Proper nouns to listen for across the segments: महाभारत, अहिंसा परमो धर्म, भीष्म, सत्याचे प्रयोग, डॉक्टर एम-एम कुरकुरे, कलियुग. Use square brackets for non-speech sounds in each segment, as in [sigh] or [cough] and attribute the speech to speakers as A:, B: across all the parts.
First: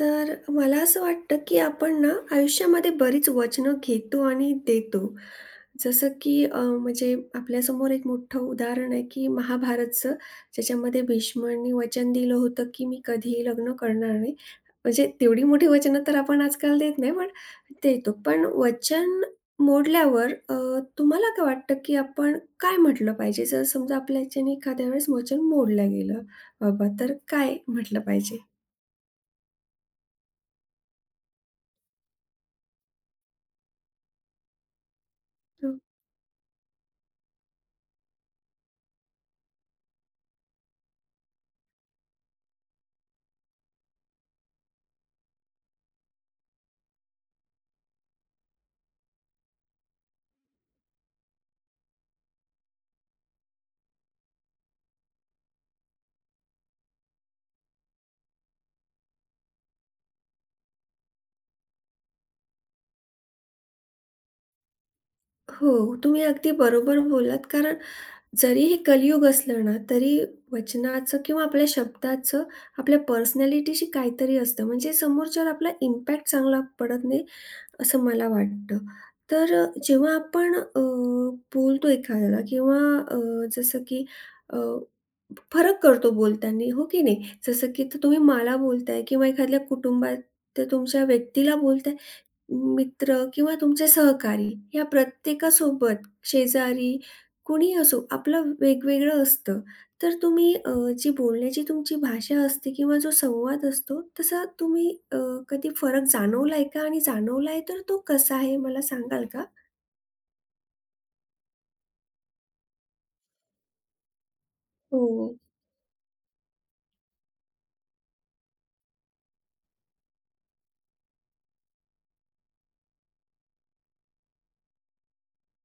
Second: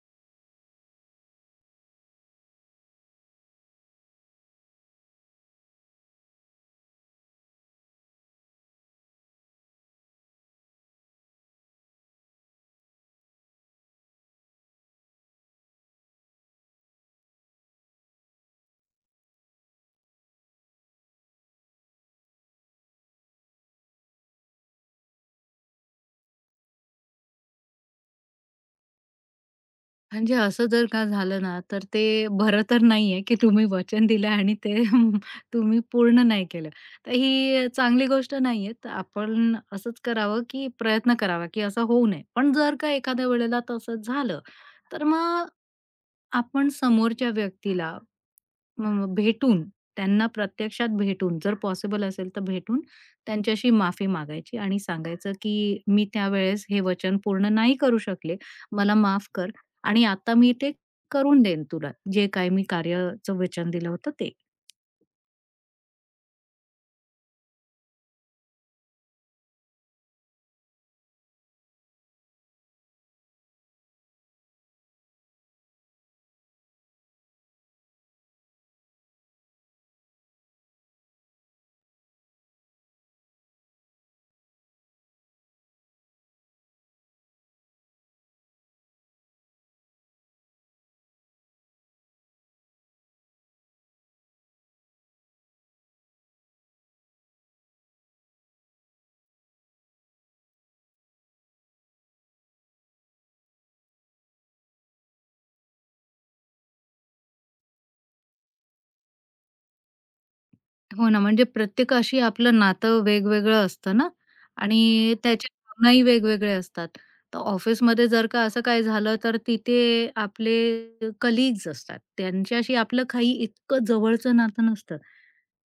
A: तर मला असं वाटतं, की आपण ना आयुष्यामध्ये बरीच वचनं घेतो आणि देतो. जसं की म्हणजे आपल्यासमोर एक मोठं उदाहरण आहे, की महाभारतचं ज्याच्यामध्ये भीष्मांनी वचन दिलं होतं, की मी कधीही लग्न करणार नाही. म्हणजे तेवढी मोठी वचनं तर आपण आजकाल देत नाही, पण देतो. पण वचन मोडल्यावर तुम्हाला काय वाटतं, की आपण काय म्हटलं पाहिजे? जर समजा आपल्या ह्याच्याने एखाद्या वेळेस वचन मोडलं गेलं बाबा, तर काय म्हटलं पाहिजे?
B: म्हणजे असं जर का झालं ना, तर ते बरं तर नाहीये, की तुम्ही वचन दिलं आणि ते [laughs] तुम्ही पूर्ण नाही केलं. तर ही चांगली गोष्ट नाहीये. तर आपण असंच करावं, की प्रयत्न करावा, की असं होऊ नये. पण जर का एखाद्या वेळेला तसं झालं, तर मग आपण समोरच्या व्यक्तीला अ, भेटून, त्यांना प्रत्यक्षात भेटून, जर पॉसिबल असेल तर भेटून त्यांच्याशी माफी मागायची आणि सांगायचं, की "मी त्यावेळेस हे वचन पूर्ण नाही करू शकले. मला माफ कर." आणि आता मी ते करून देईन तुला, जे काही मी कार्याचं वचन दिलं होतं ते.
A: हो, तुम्ही अगदी बरोबर बोललात. कारण जरी हे कलियुग असलं ना, तरी वचनाचं किंवा आपल्या शब्दाचं आपल्या पर्सनॅलिटीशी काहीतरी असतं. म्हणजे समोरच्यावर आपला इम्पॅक्ट चांगला पडत नाही असं मला वाटतं. तर जेव्हा आपण बोलतो एखाद्याला किंवा जसं की अ, फरक करतो बोलताना, हो की नाही? जसं की तर तुम्ही मला बोलताय किंवा एखाद्या कुटुंबातल्या तुमच्या व्यक्तीला बोलताय, मित्र किंवा तुमचे सहकारी या प्रत्येकासोबत, शेजारी, कुणीही असो, आपलं वेगवेगळं असतं. तर तुम्ही जी बोलण्याची तुमची भाषा असते किंवा जो संवाद असतो, तसा तुम्ही कधी फरक जाणवलाय का? आणि जाणवलाय तर तो कसा आहे मला सांगाल का?
B: हो ना, म्हणजे प्रत्येकाशी आपलं नातं वेगवेगळं असतं ना आणि
A: हो.
B: त्याच्या भावनाही वेगवेगळ्या असतात. तर ऑफिसमध्ये जर का असं काही झालं, तर तिथे आपले कलीग्स असतात. त्यांच्याशी आपलं काही इतकं जवळचं नातं नसतं.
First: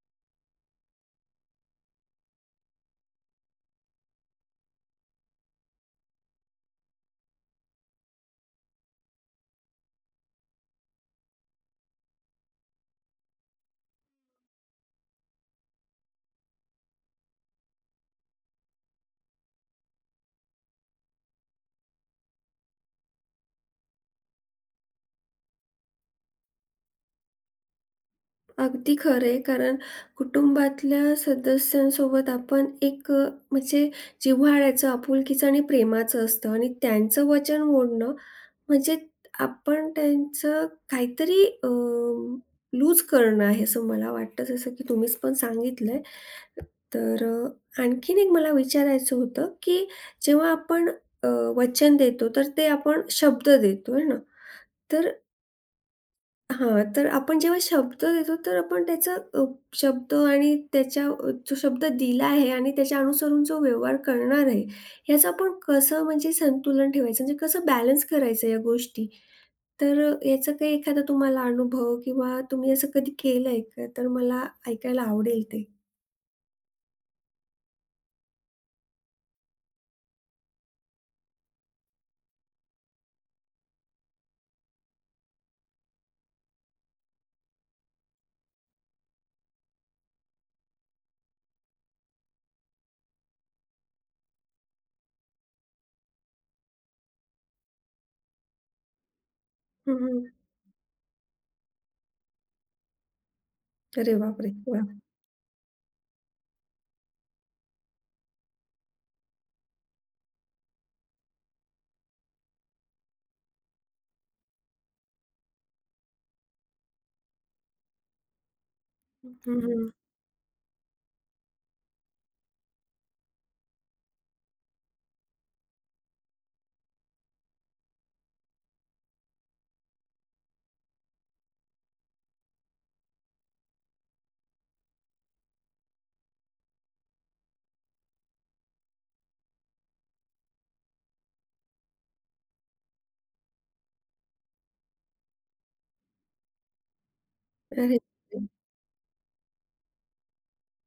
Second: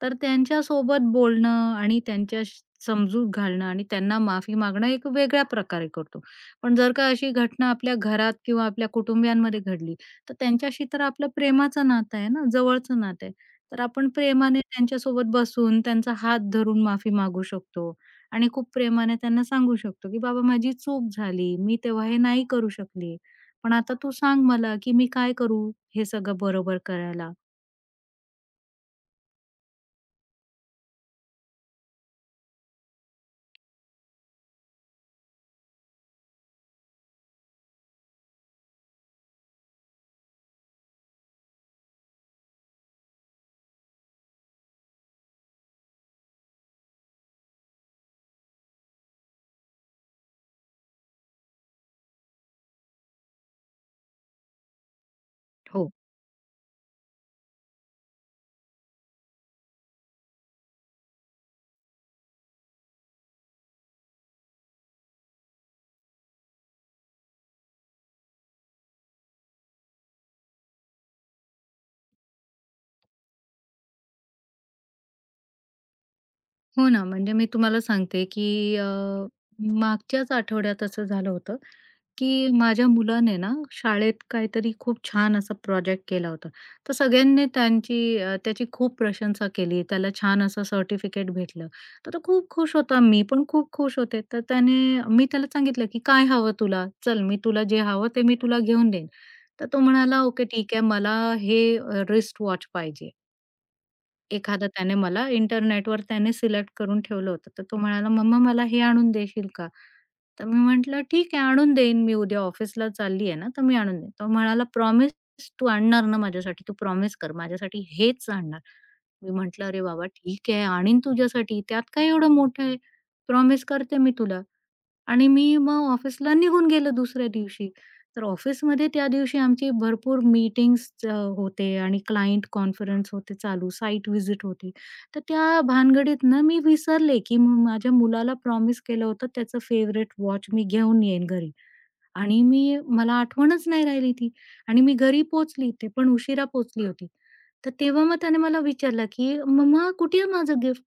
B: तर त्यांच्यासोबत बोलणं आणि त्यांच्या समजूत घालणं आणि त्यांना माफी मागणं एक वेगळ्या प्रकारे करतो. पण जर का अशी घटना आपल्या घरात किंवा आपल्या कुटुंबियांमध्ये घडली, तर त्यांच्याशी तर आपलं प्रेमाचं नातं आहे ना, जवळचं नातं आहे. तर आपण प्रेमाने त्यांच्यासोबत बसून त्यांचा हात धरून माफी मागू शकतो आणि खूप प्रेमाने त्यांना सांगू शकतो की "बाबा माझी चूक झाली. मी तेव्हा हे नाही करू शकली. पण आता तू सांग मला की मी काय करू हे सगळं बरोबर करायला?"
A: अगदी खरं आहे. कारण कुटुंबातल्या सदस्यांसोबत आपण एक म्हणजे जिव्हाळ्याचं, आपुलकीचं आणि प्रेमाचं असतं आणि त्यांचं वचन मोडणं म्हणजे आपण त्यांचं काहीतरी लूज करणं आहे असं मला वाटतं, जसं की तुम्हीच पण सांगितलंय. तर आणखीन एक मला विचारायचं होतं, की जेव्हा आपण अ, वचन देतो, तर ते आपण शब्द देतो, आहे ना? तर
B: हो.
A: हां, तर आपण जेव्हा शब्द देतो, तर आपण त्याचा अ, शब्द आणि त्याच्या जो शब्द दिला आहे आणि त्याच्या अनुसरून जो व्यवहार करणार आहे, याचं आपण कसं म्हणजे संतुलन ठेवायचं, म्हणजे कसं बॅलन्स करायचं या गोष्टी. तर याचा काही एखादा तुम्हाला अनुभव किंवा तुम्ही असं कधी केलंय का? तर मला ऐकायला आवडेल ते.
B: हो ना, म्हणजे मी तुम्हाला सांगते की मागच्याच आठवड्यात असं झालं होतं. की माझ्या मुलाने ना शाळेत काहीतरी खूप छान असा प्रोजेक्ट केला होता. तर सगळ्यांनी त्याची खूप प्रशंसा केली. त्याला छान असं सर्टिफिकेट भेटलं. तर तो खूप खुश होता. मी पण खूप खुश होते. तर मी त्याला सांगितलं, की "काय हवं तुला? चल मी तुला जे हवं ते मी तुला घेऊन देईन." तर तो
A: हं,
B: म्हणाला,
A: हं.
B: "ओके ठीक आहे. मला हे रिस्ट वॉच पाहिजे."
A: अरे बापरे!
B: एखादा त्याने
A: वाह!
B: मला इंटरनेटवर त्याने सिलेक्ट करून ठेवलं होतं. तर तो म्हणाला, "मम्मा मला हे आणून देशील का?" तर मी म्हटलं, "ठीक आहे, आणून देईन मी उद्या ऑफिसला चालली आहे ना, तर मी आणून देईन." तो म्हणाला, "प्रॉमिस तू आणणार ना माझ्यासाठी? तू प्रॉमिस कर माझ्यासाठी हेच आणणार." मी
A: हं,
B: म्हटलं, "अरे
A: हं.
B: बाबा ठीक आहे, आणीन तुझ्यासाठी त्यात काय एवढं मोठं आहे? प्रॉमिस करते मी तुला." आणि मी मग ऑफिसला निघून गेले दुसऱ्या दिवशी. तर ऑफिसमध्ये त्या दिवशी आमची भरपूर मीटिंग्स होते आणि क्लायंट कॉन्फरन्स होते चालू, साइट व्हिजिट होती. तर त्या भानगडीत ना मी विसरले, की माझ्या मुलाला प्रॉमिस केलं होतं त्याचं फेवरेट वॉच मी घेऊन येईन घरी आणि मला आठवणच नाही राहिली ती आणि मी घरी पोहोचली, ते पण उशिरा पोहोचली होती. तर
A: अरे!
B: तेव्हा मग त्याने
A: बापरे!
B: मला विचारलं, की "मम्मा कुठे आहे माझं गिफ्ट?"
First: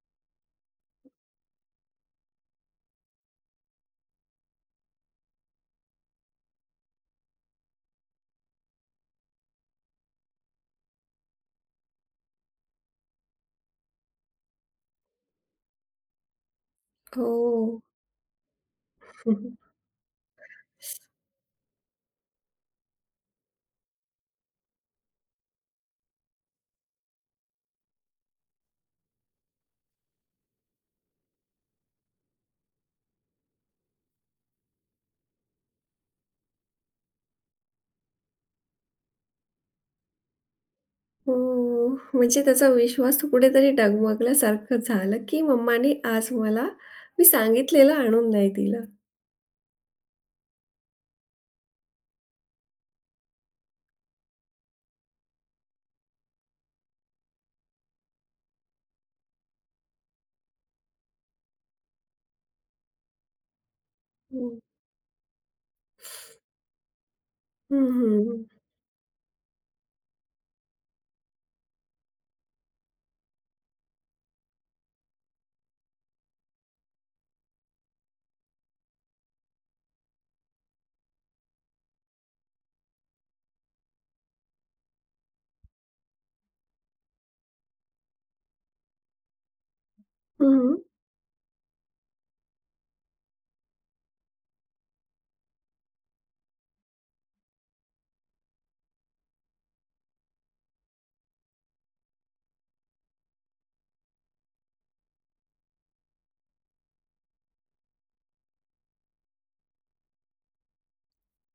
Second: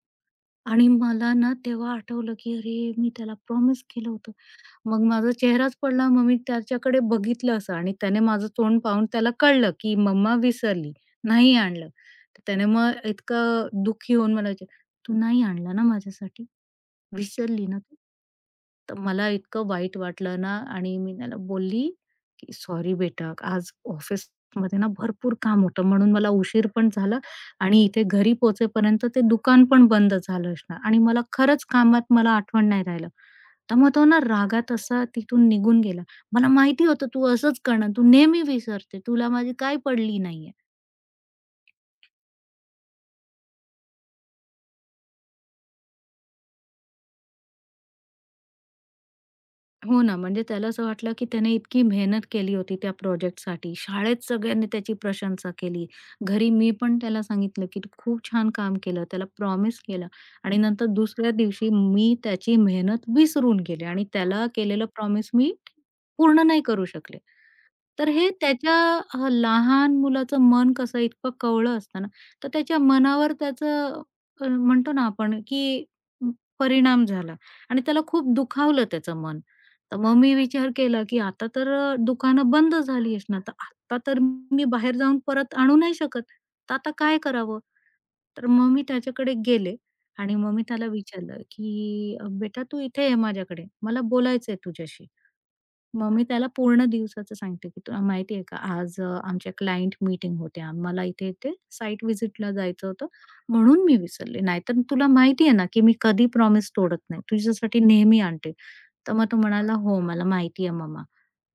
B: आणि मला ना तेव्हा आठवलं, की अरे, मी त्याला प्रॉमिस केलं होतं. मग माझा चेहराच पडला. मग मी त्याच्याकडे बघितलं असं आणि त्याने माझं तोंड पाहून त्याला कळलं, की मम्मा विसरली, नाही आणलं. तर त्याने मग इतकं दुःखी होऊन मला विचारलं, "तू नाही आणला ना माझ्यासाठी? विसरली ना तू?" तर मला
A: हो.
B: इतकं वाईट वाटलं ना आणि मी त्याला बोलली, की "सॉरी बेटा, आज ऑफिसमध्ये ना भरपूर काम होतं म्हणून मला उशीर पण झाला आणि इथे घरी पोहोचेपर्यंत ते दुकान पण बंद झालं असणार आणि मला खरंच कामात मला आठवण नाही राहिलं." तर मग तो ना रागात असा तिथून निघून गेला. मला माहिती होतं तू असंच करणार, तू नेहमी विसरते, तुला माझी काय पडली नाहीये.
A: हो. म्हणजे त्याचा विश्वास तो कुठेतरी डगमगल्यासारखं झालं, की मम्माने आज मला मी सांगितलेलं आणून नाही दिलं.
B: हो ना, म्हणजे त्याला असं वाटलं, की त्याने इतकी मेहनत केली होती त्या प्रोजेक्टसाठी. शाळेत सगळ्यांनी त्याची प्रशंसा केली. घरी मी पण त्याला सांगितलं, की "तू खूप छान काम केलं." त्याला प्रॉमिस केलं आणि नंतर दुसऱ्या दिवशी मी त्याची मेहनत विसरून गेले आणि त्याला
A: हं.
B: केलेलं प्रॉमिस मी पूर्ण नाही करू शकले.
A: हं,
B: तर हे
A: हं.
B: लहान मुलाचं मन कसं इतकं कवळं असतं ना, तर त्याच्या मनावर म्हणतो ना आपण, की परिणाम झाला आणि त्याला खूप दुखावलं त्याचं मन. तर मग मी विचार केला, की दुकानं बंद झाली असणार, तर आता तर मी बाहेर जाऊन परत आणू नाही शकत. तर आता काय करावं? तर मग मी त्याच्याकडे गेले आणि मग मी
A: हं,
B: त्याला विचारलं, की बेटा तू इथे ये माझ्याकडे. मला बोलायचंय तुझ्याशी." मग मी त्याला पूर्ण दिवसाचं सांगते, की "तुला माहिती आहे का आज आमच्या क्लायंट मीटिंग होत्या. मला इथे-इथे साइट व्हिजिटला जायचं होतं, म्हणून मी विसरले. नाहीतर तुला माहिती आहे ना, की मी कधी प्रॉमिस तोडत नाही. तुझ्यासाठी नेहमी आणते." तर मग तो म्हणाला, "हो, मला माहिती आहे मम्मा."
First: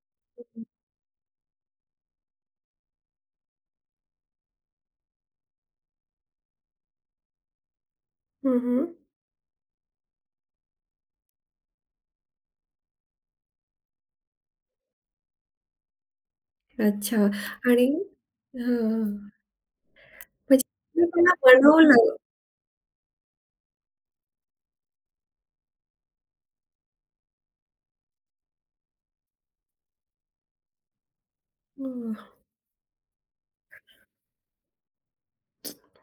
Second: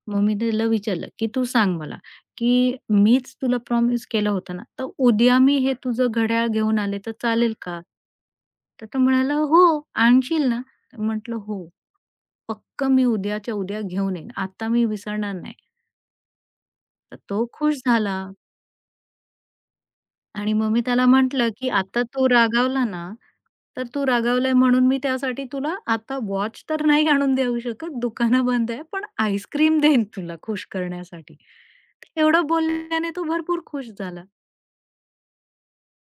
B: मग मी त्याला विचारलं, की "तू सांग मला, की मीच तुला प्रॉमिस केलं होतं ना, तर उद्या मी हे तुझं घड्याळ घेऊन आले तर चालेल का?"
A: हं,
B: तर तो म्हणाला, "हो, आणशील ना?" म्हटलं, "हो, पक्क मी उद्याच्या उद्या घेऊन येईन. आता मी विसरणार नाही." तर
A: अच्छा
B: तो खुश
A: आणि
B: झाला.
A: हां,
B: आणि मग मी
A: म्हणजे
B: त्याला
A: तुम्ही मला
B: म्हटलं, की "आता
A: बनवलं.
B: तू रागावला ना, तर तू रागावलाय म्हणून मी त्यासाठी तुला आता वॉच तर नाही आणून देऊ शकत, दुकानं बंद आहे, पण आईस्क्रीम देईन तुला खुश करण्यासाठी."
A: हं.
B: तर एवढं बोलल्याने तो भरपूर खुश झाला.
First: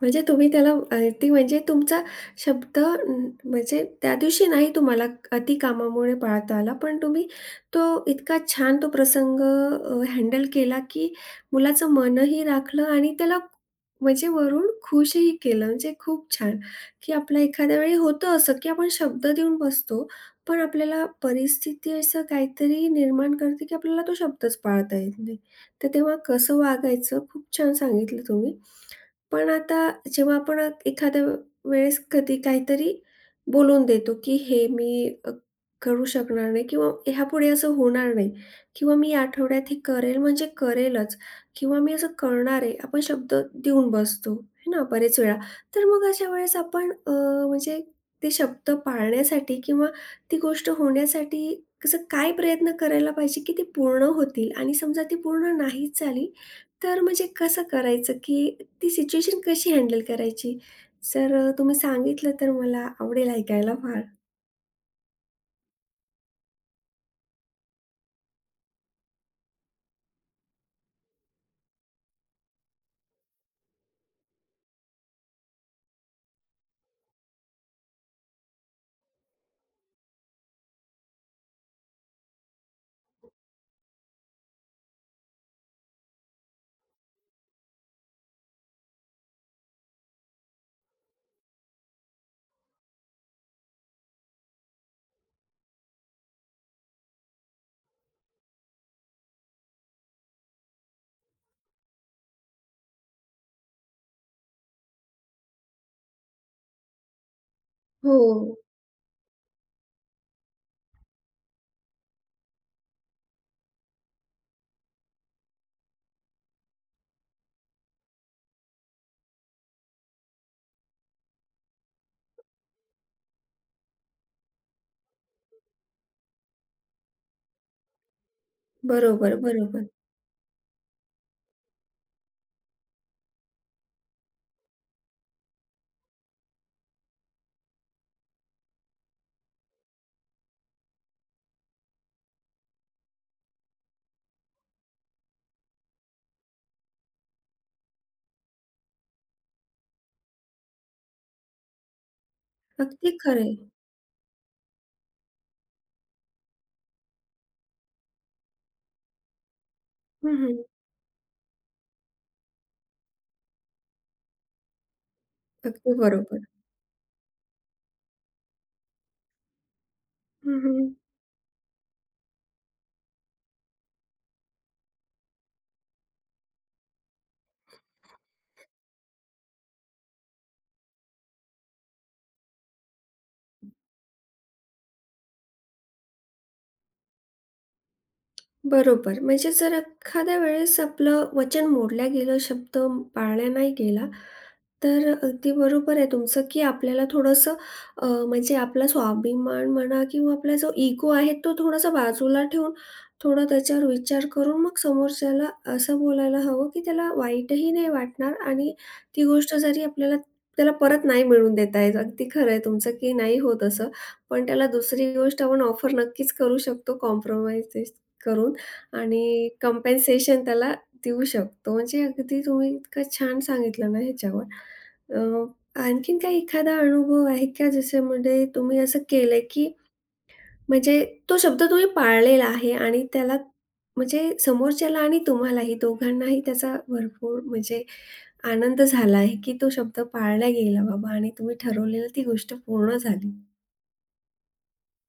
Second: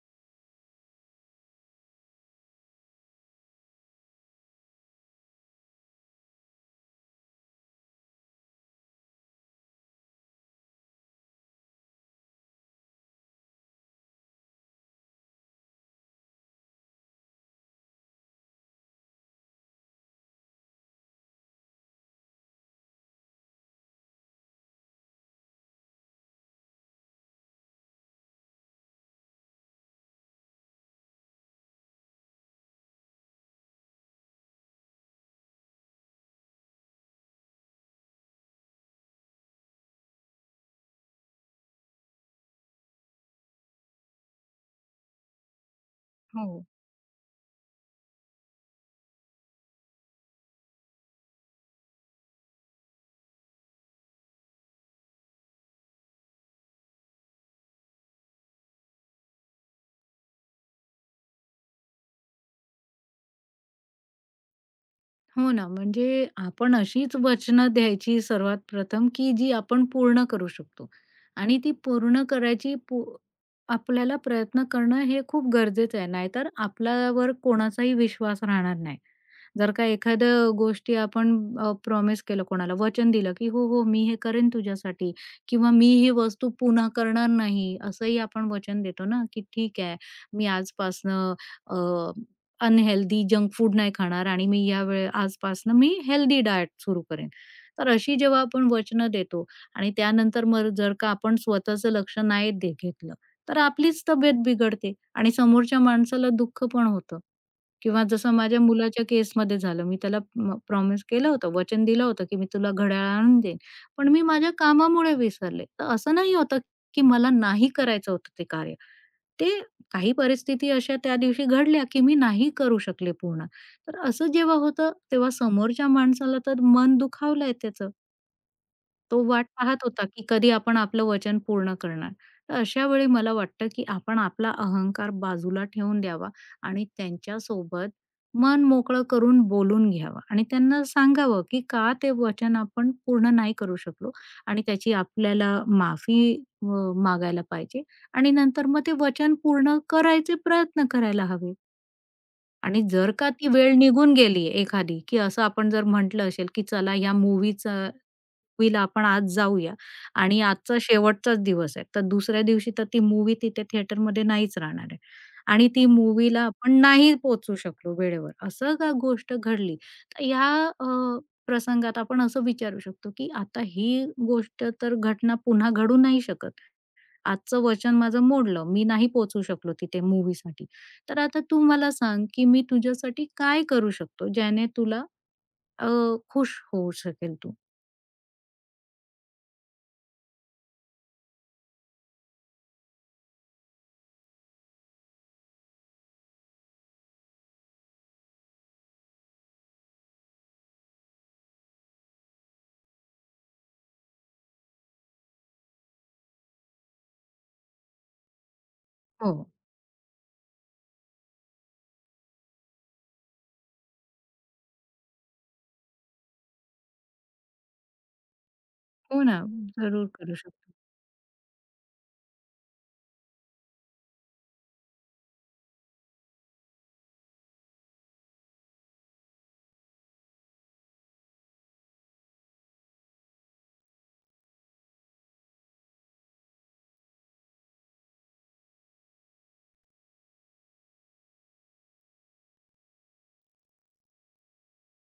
A: म्हणजे तुम्ही त्याला अगदी म्हणजे तुमचा शब्द म्हणजे त्या दिवशी नाही तुम्हाला अति कामामुळे पाळता आला, पण तुम्ही तो इतका छान तो प्रसंग हँडल केला, की मुलाचं मनही राखलं आणि त्याला म्हणजे वरून खुशही केलं. म्हणजे खूप छान, की आपलं एखाद्या वेळी होतं असं, की आपण शब्द देऊन बसतो, पण आपल्याला परिस्थिती असं काहीतरी निर्माण करते, की आपल्याला तो शब्दच पाळता येत नाही. तर तेव्हा कसं वागायचं खूप छान सांगितलं तुम्ही. पण आता जेव्हा आपण एखाद्या वेळेस कधी काहीतरी बोलून देतो, की हे मी करू शकणार नाही किंवा ह्यापुढे असं होणार नाही किंवा मी या आठवड्यात हे करेल म्हणजे करेलच किंवा मी असं करणार आहे, आपण शब्द देऊन बसतो, है ना, बरेच वेळा. तर मग अशा वेळेस
B: हो.
A: आपण म्हणजे ते शब्द पाळण्यासाठी किंवा ती गोष्ट होण्यासाठी कसं काय प्रयत्न करायला पाहिजे, की ती पूर्ण होतील आणि समजा ती पूर्ण नाहीच झाली, तर म्हणजे कसं करायचं, की ती सिच्युएशन कशी हँडल करायची? जर तुम्ही सांगितलं तर मला आवडेल ऐकायला फार.
B: हो ना, म्हणजे आपण अशीच वचनं द्यायची सर्वात प्रथम, की जी आपण पूर्ण करू शकतो आणि ती पूर्ण करायची. आपल्याला प्रयत्न करणं हे खूप गरजेचं आहे. नाहीतर आपल्यावर कोणाचाही विश्वास राहणार नाही. जर का एखाद्या गोष्टी आपण प्रॉमिस केलं कोणाला, वचन दिलं, की "हो, हो, मी हे करेन तुझ्यासाठी" किंवा "मी ही वस्तू पुन्हा करणार नाही." असंही आपण वचन देतो ना, की "ठीक आहे, मी आजपासनं अनहेल्दी जंक फूड नाही खाणार आणि मी यावेळे आजपासनं मी हेल्दी डाएट सुरू करेन. तर अशी जेव्हा आपण वचनं देतो आणि त्यानंतर मग जर का आपण स्वतःचं लक्ष नाही घेतलं, तर आपलीच तब्येत बिघडते आणि समोरच्या माणसाला दुःख पण होतं. किंवा
A: हो.
B: जसं माझ्या मुलाच्या केसमध्ये झालं. मी त्याला प्रॉमिस केलं होतं, वचन दिलं होतं, की मी तुला घड्याळ आणून देईन. पण मी माझ्या कामामुळे विसरले. तर असं नाही होतं, की मला नाही करायचं होतं ते कार्य. ते काही परिस्थिती अशा त्या दिवशी घडल्या, की मी नाही करू शकले पूर्ण. तर असं जेव्हा होतं, तेव्हा समोरच्या माणसाला तर मन दुखावलंय त्याचं. तो
A: बरोबर,
B: वाट पाहत
A: बरोबर.
B: होता, की कधी आपण आपलं वचन पूर्ण करणार. तर अशा वेळी मला वाटतं, की आपण आपला अहंकार बाजूला ठेवून द्यावा आणि त्यांच्यासोबत मन मोकळं करून बोलून घ्यावं आणि त्यांना सांगावं, की का ते वचन आपण पूर्ण नाही करू शकलो आणि त्याची आपल्याला माफी अ, मागायला पाहिजे आणि नंतर मग ते वचन पूर्ण करायचे प्रयत्न करायला हवे. आणि जर
A: अगदी
B: का
A: खरं
B: ती
A: आहे.
B: वेळ निघून गेली एखादी, की असं आपण जर म्हटलं असेल, की चला या मूव्हीचा मूव्हीला आपण आज जाऊया
A: हं,
B: आणि
A: हं.
B: आजचा शेवटचाच दिवस आहे. तर दुसऱ्या दिवशी तर ती मूव्ही तिथे थिएटरमध्ये नाहीच राहणार आहे आणि ती
A: अगदी
B: मूव्हीला
A: बरोबर.
B: आपण नाही पोहोचू शकलो वेळेवर. असं का गोष्ट घडली. तर ह्या
A: हं, हं.
B: अ, प्रसंगात आपण असं विचारू शकतो, की आता ही गोष्ट तर घटना पुन्हा घडू नाही शकत. आजचं वचन माझं मोडलं. मी नाही पोहोचू शकलो तिथे मूव्हीसाठी. तर आता तू मला सांग, की मी तुझ्यासाठी काय करू शकतो, ज्याने तुला अ, खुश होऊ शकेल तू?
A: बरोबर. म्हणजे जर एखाद्या वेळेस आपलं वचन मोडल्या गेलं, शब्द पाळल्या नाही गेला, तर अगदी बरोबर आहे तुमचं, की आपल्याला थोडंसं म्हणजे आपला स्वाभिमान म्हणा किंवा आपला जो इगो आहे, तो थोडासा बाजूला ठेवून, थोडा त्याच्यावर विचार करून मग समोरच्याला असं बोलायला हवं, की त्याला वाईटही नाही वाटणार आणि ती
B: हो.
A: गोष्ट जरी आपल्याला त्याला परत नाही मिळवून देता येत. अगदी खरं आहे तुमचं, की नाही होत असं. पण त्याला दुसरी गोष्ट आपण ऑफर नक्कीच करू शकतो कॉम्प्रोमाइज करून.
B: हो ना,
A: आणि
B: जरूर करू
A: कंपेन्सेशन त्याला
B: शकतो.
A: देऊ शकतो. म्हणजे अगदी तुम्ही इतकं छान सांगितलं ना ह्याच्यावर. अ, आणखीन काही एखादा अनुभव आहे का ज्याच्यामध्ये तुम्ही असं केलंय, की म्हणजे तो शब्द तुम्ही पाळलेला आहे आणि त्याला म्हणजे समोरच्याला आणि तुम्हालाही दोघांनाही त्याचा भरपूर म्हणजे आनंद झाला आहे, की तो शब्द पाळला गेला बाबा आणि तुम्ही ठरवलेलं ती गोष्ट पूर्ण झाली.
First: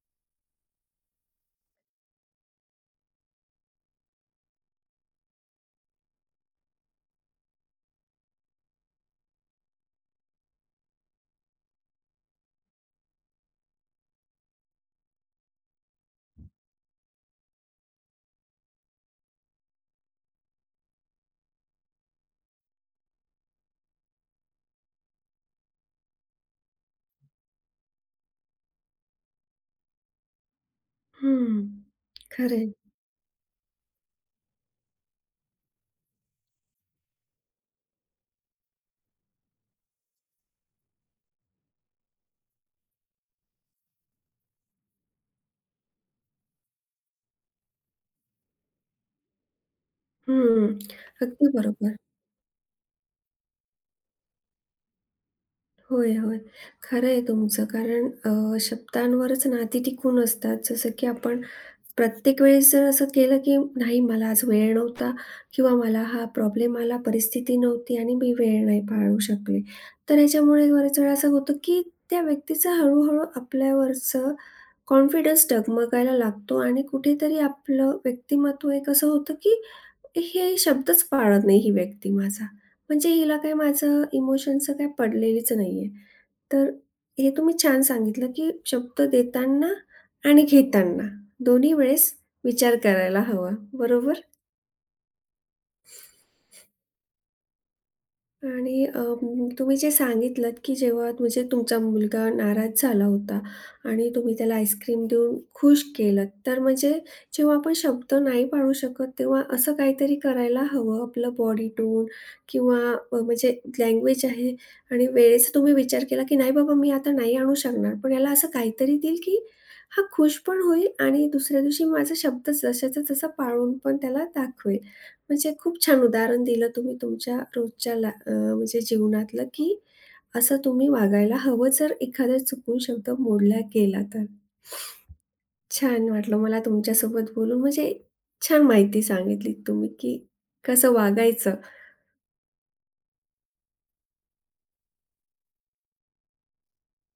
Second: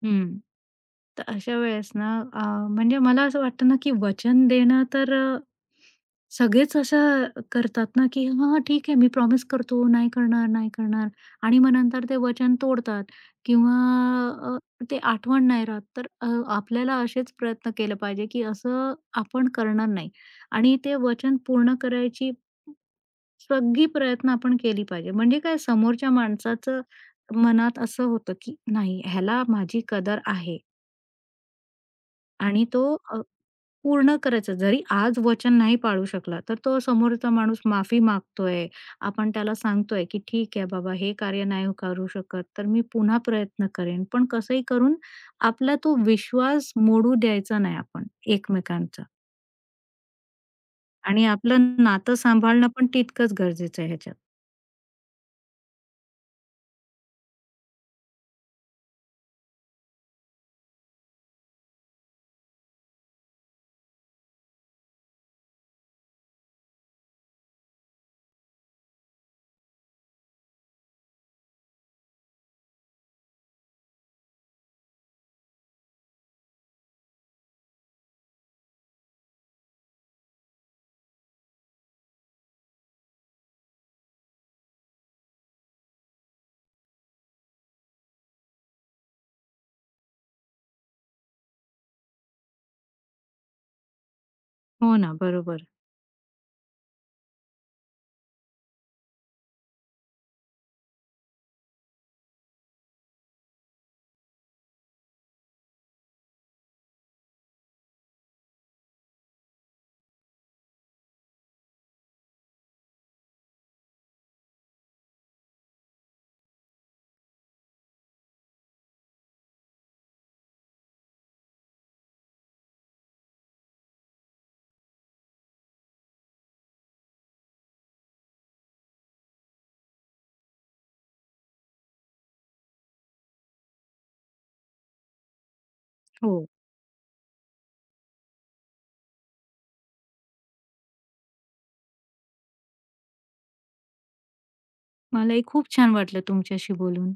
B: हं. तर अशा वेळेस ना म्हणजे मला असं वाटतं ना, की वचन देणं तर सगळेच असं करतात ना, की "हां, ठीक आहे, मी प्रॉमिस करतो, नाही करणार, नाही करणार." आणि मग नंतर ते वचन तोडतात किंवा अ, ते आठवण नाही राहत. तर आपल्याला असेच प्रयत्न केले पाहिजे, की असं आपण करणार नाही आणि ते वचन पूर्ण करायची सगळी प्रयत्न आपण केली पाहिजे. म्हणजे काय समोरच्या माणसाचं मनात असं होतं, की नाही ह्याला माझी कदर आहे
A: हं. खरं
B: आणि
A: आहे.
B: तो अ, पूर्ण करायचं. जरी आज वचन नाही पाळू शकला, तर तो समोरचा माणूस माफी मागतोय. आपण त्याला सांगतोय, की "ठीक आहे बाबा, हे कार्य नाही करू शकत, तर मी पुन्हा प्रयत्न करेन." पण कसंही करून आपला तो विश्वास मोडू द्यायचा नाही आपण एकमेकांचा आणि
A: अगदी
B: आपलं
A: बरोबर.
B: नातं सांभाळणं पण तितकंच गरजेचं आहे ह्याच्यात.
A: होय, होय. खरं आहे तुमचं. कारण शब्दांवरच नाती टिकून असतात. जसं की आपण प्रत्येक वेळेस जर असं केलं की नाही मला आज वेळ नव्हता किंवा मला हा प्रॉब्लेम आला, परिस्थिती नव्हती आणि मी वेळ नाही पाळू शकले. तर ह्याच्यामुळे बऱ्याच वेळा असं होतं की त्या व्यक्तीचा हळू आपल्यावरचं कॉन्फिडन्स डगमगायला लागतो आणि कुठेतरी आपलं व्यक्तिमत्व एक असं होतं की हे शब्दच पाळत नाही ही व्यक्ती माझा. म्हणजे हिला काही माझं इमोशनचं काही पडलेलीच नाहीये. तर हे तुम्ही छान सांगितलं, की शब्द देताना आणि घेताना दोन्ही वेळेस विचार करायला हवा, बरोबर?
B: हो ना, बरोबर.
A: आणि तुम्ही जे सांगितलंत, की जेव्हा म्हणजे तुमचा मुलगा नाराज झाला होता आणि तुम्ही त्याला आईस्क्रीम देऊन खुश केलंत. तर म्हणजे जेव्हा आपण शब्द नाही पाळू शकत, तेव्हा असं काहीतरी करायला हवं. आपलं बॉडी टोन किंवा म्हणजे लँग्वेज आहे आणि वेळेचा तुम्ही विचार केला, की "नाही बाबा, मी आता नाही आणू शकणार." पण याला असं काहीतरी देईल, की हा खुश पण होईल आणि दुसऱ्या दिवशी माझा शब्द जशाचा तसा पाळून पण त्याला दाखवेल. म्हणजे खूप छान उदाहरण दिलं तुम्ही तुमच्या रोजच्या ला म्हणजे जीवनातलं, की असं तुम्ही वागायला हवं जर एखादा चुकून शब्द मोडला गेला तर. छान वाटलं
B: हो.
A: मला तुमच्यासोबत बोलून. म्हणजे छान माहिती सांगितलीत तुम्ही, की कसं वागायचं.
B: मलाही खूप छान वाटलं तुमच्याशी बोलून.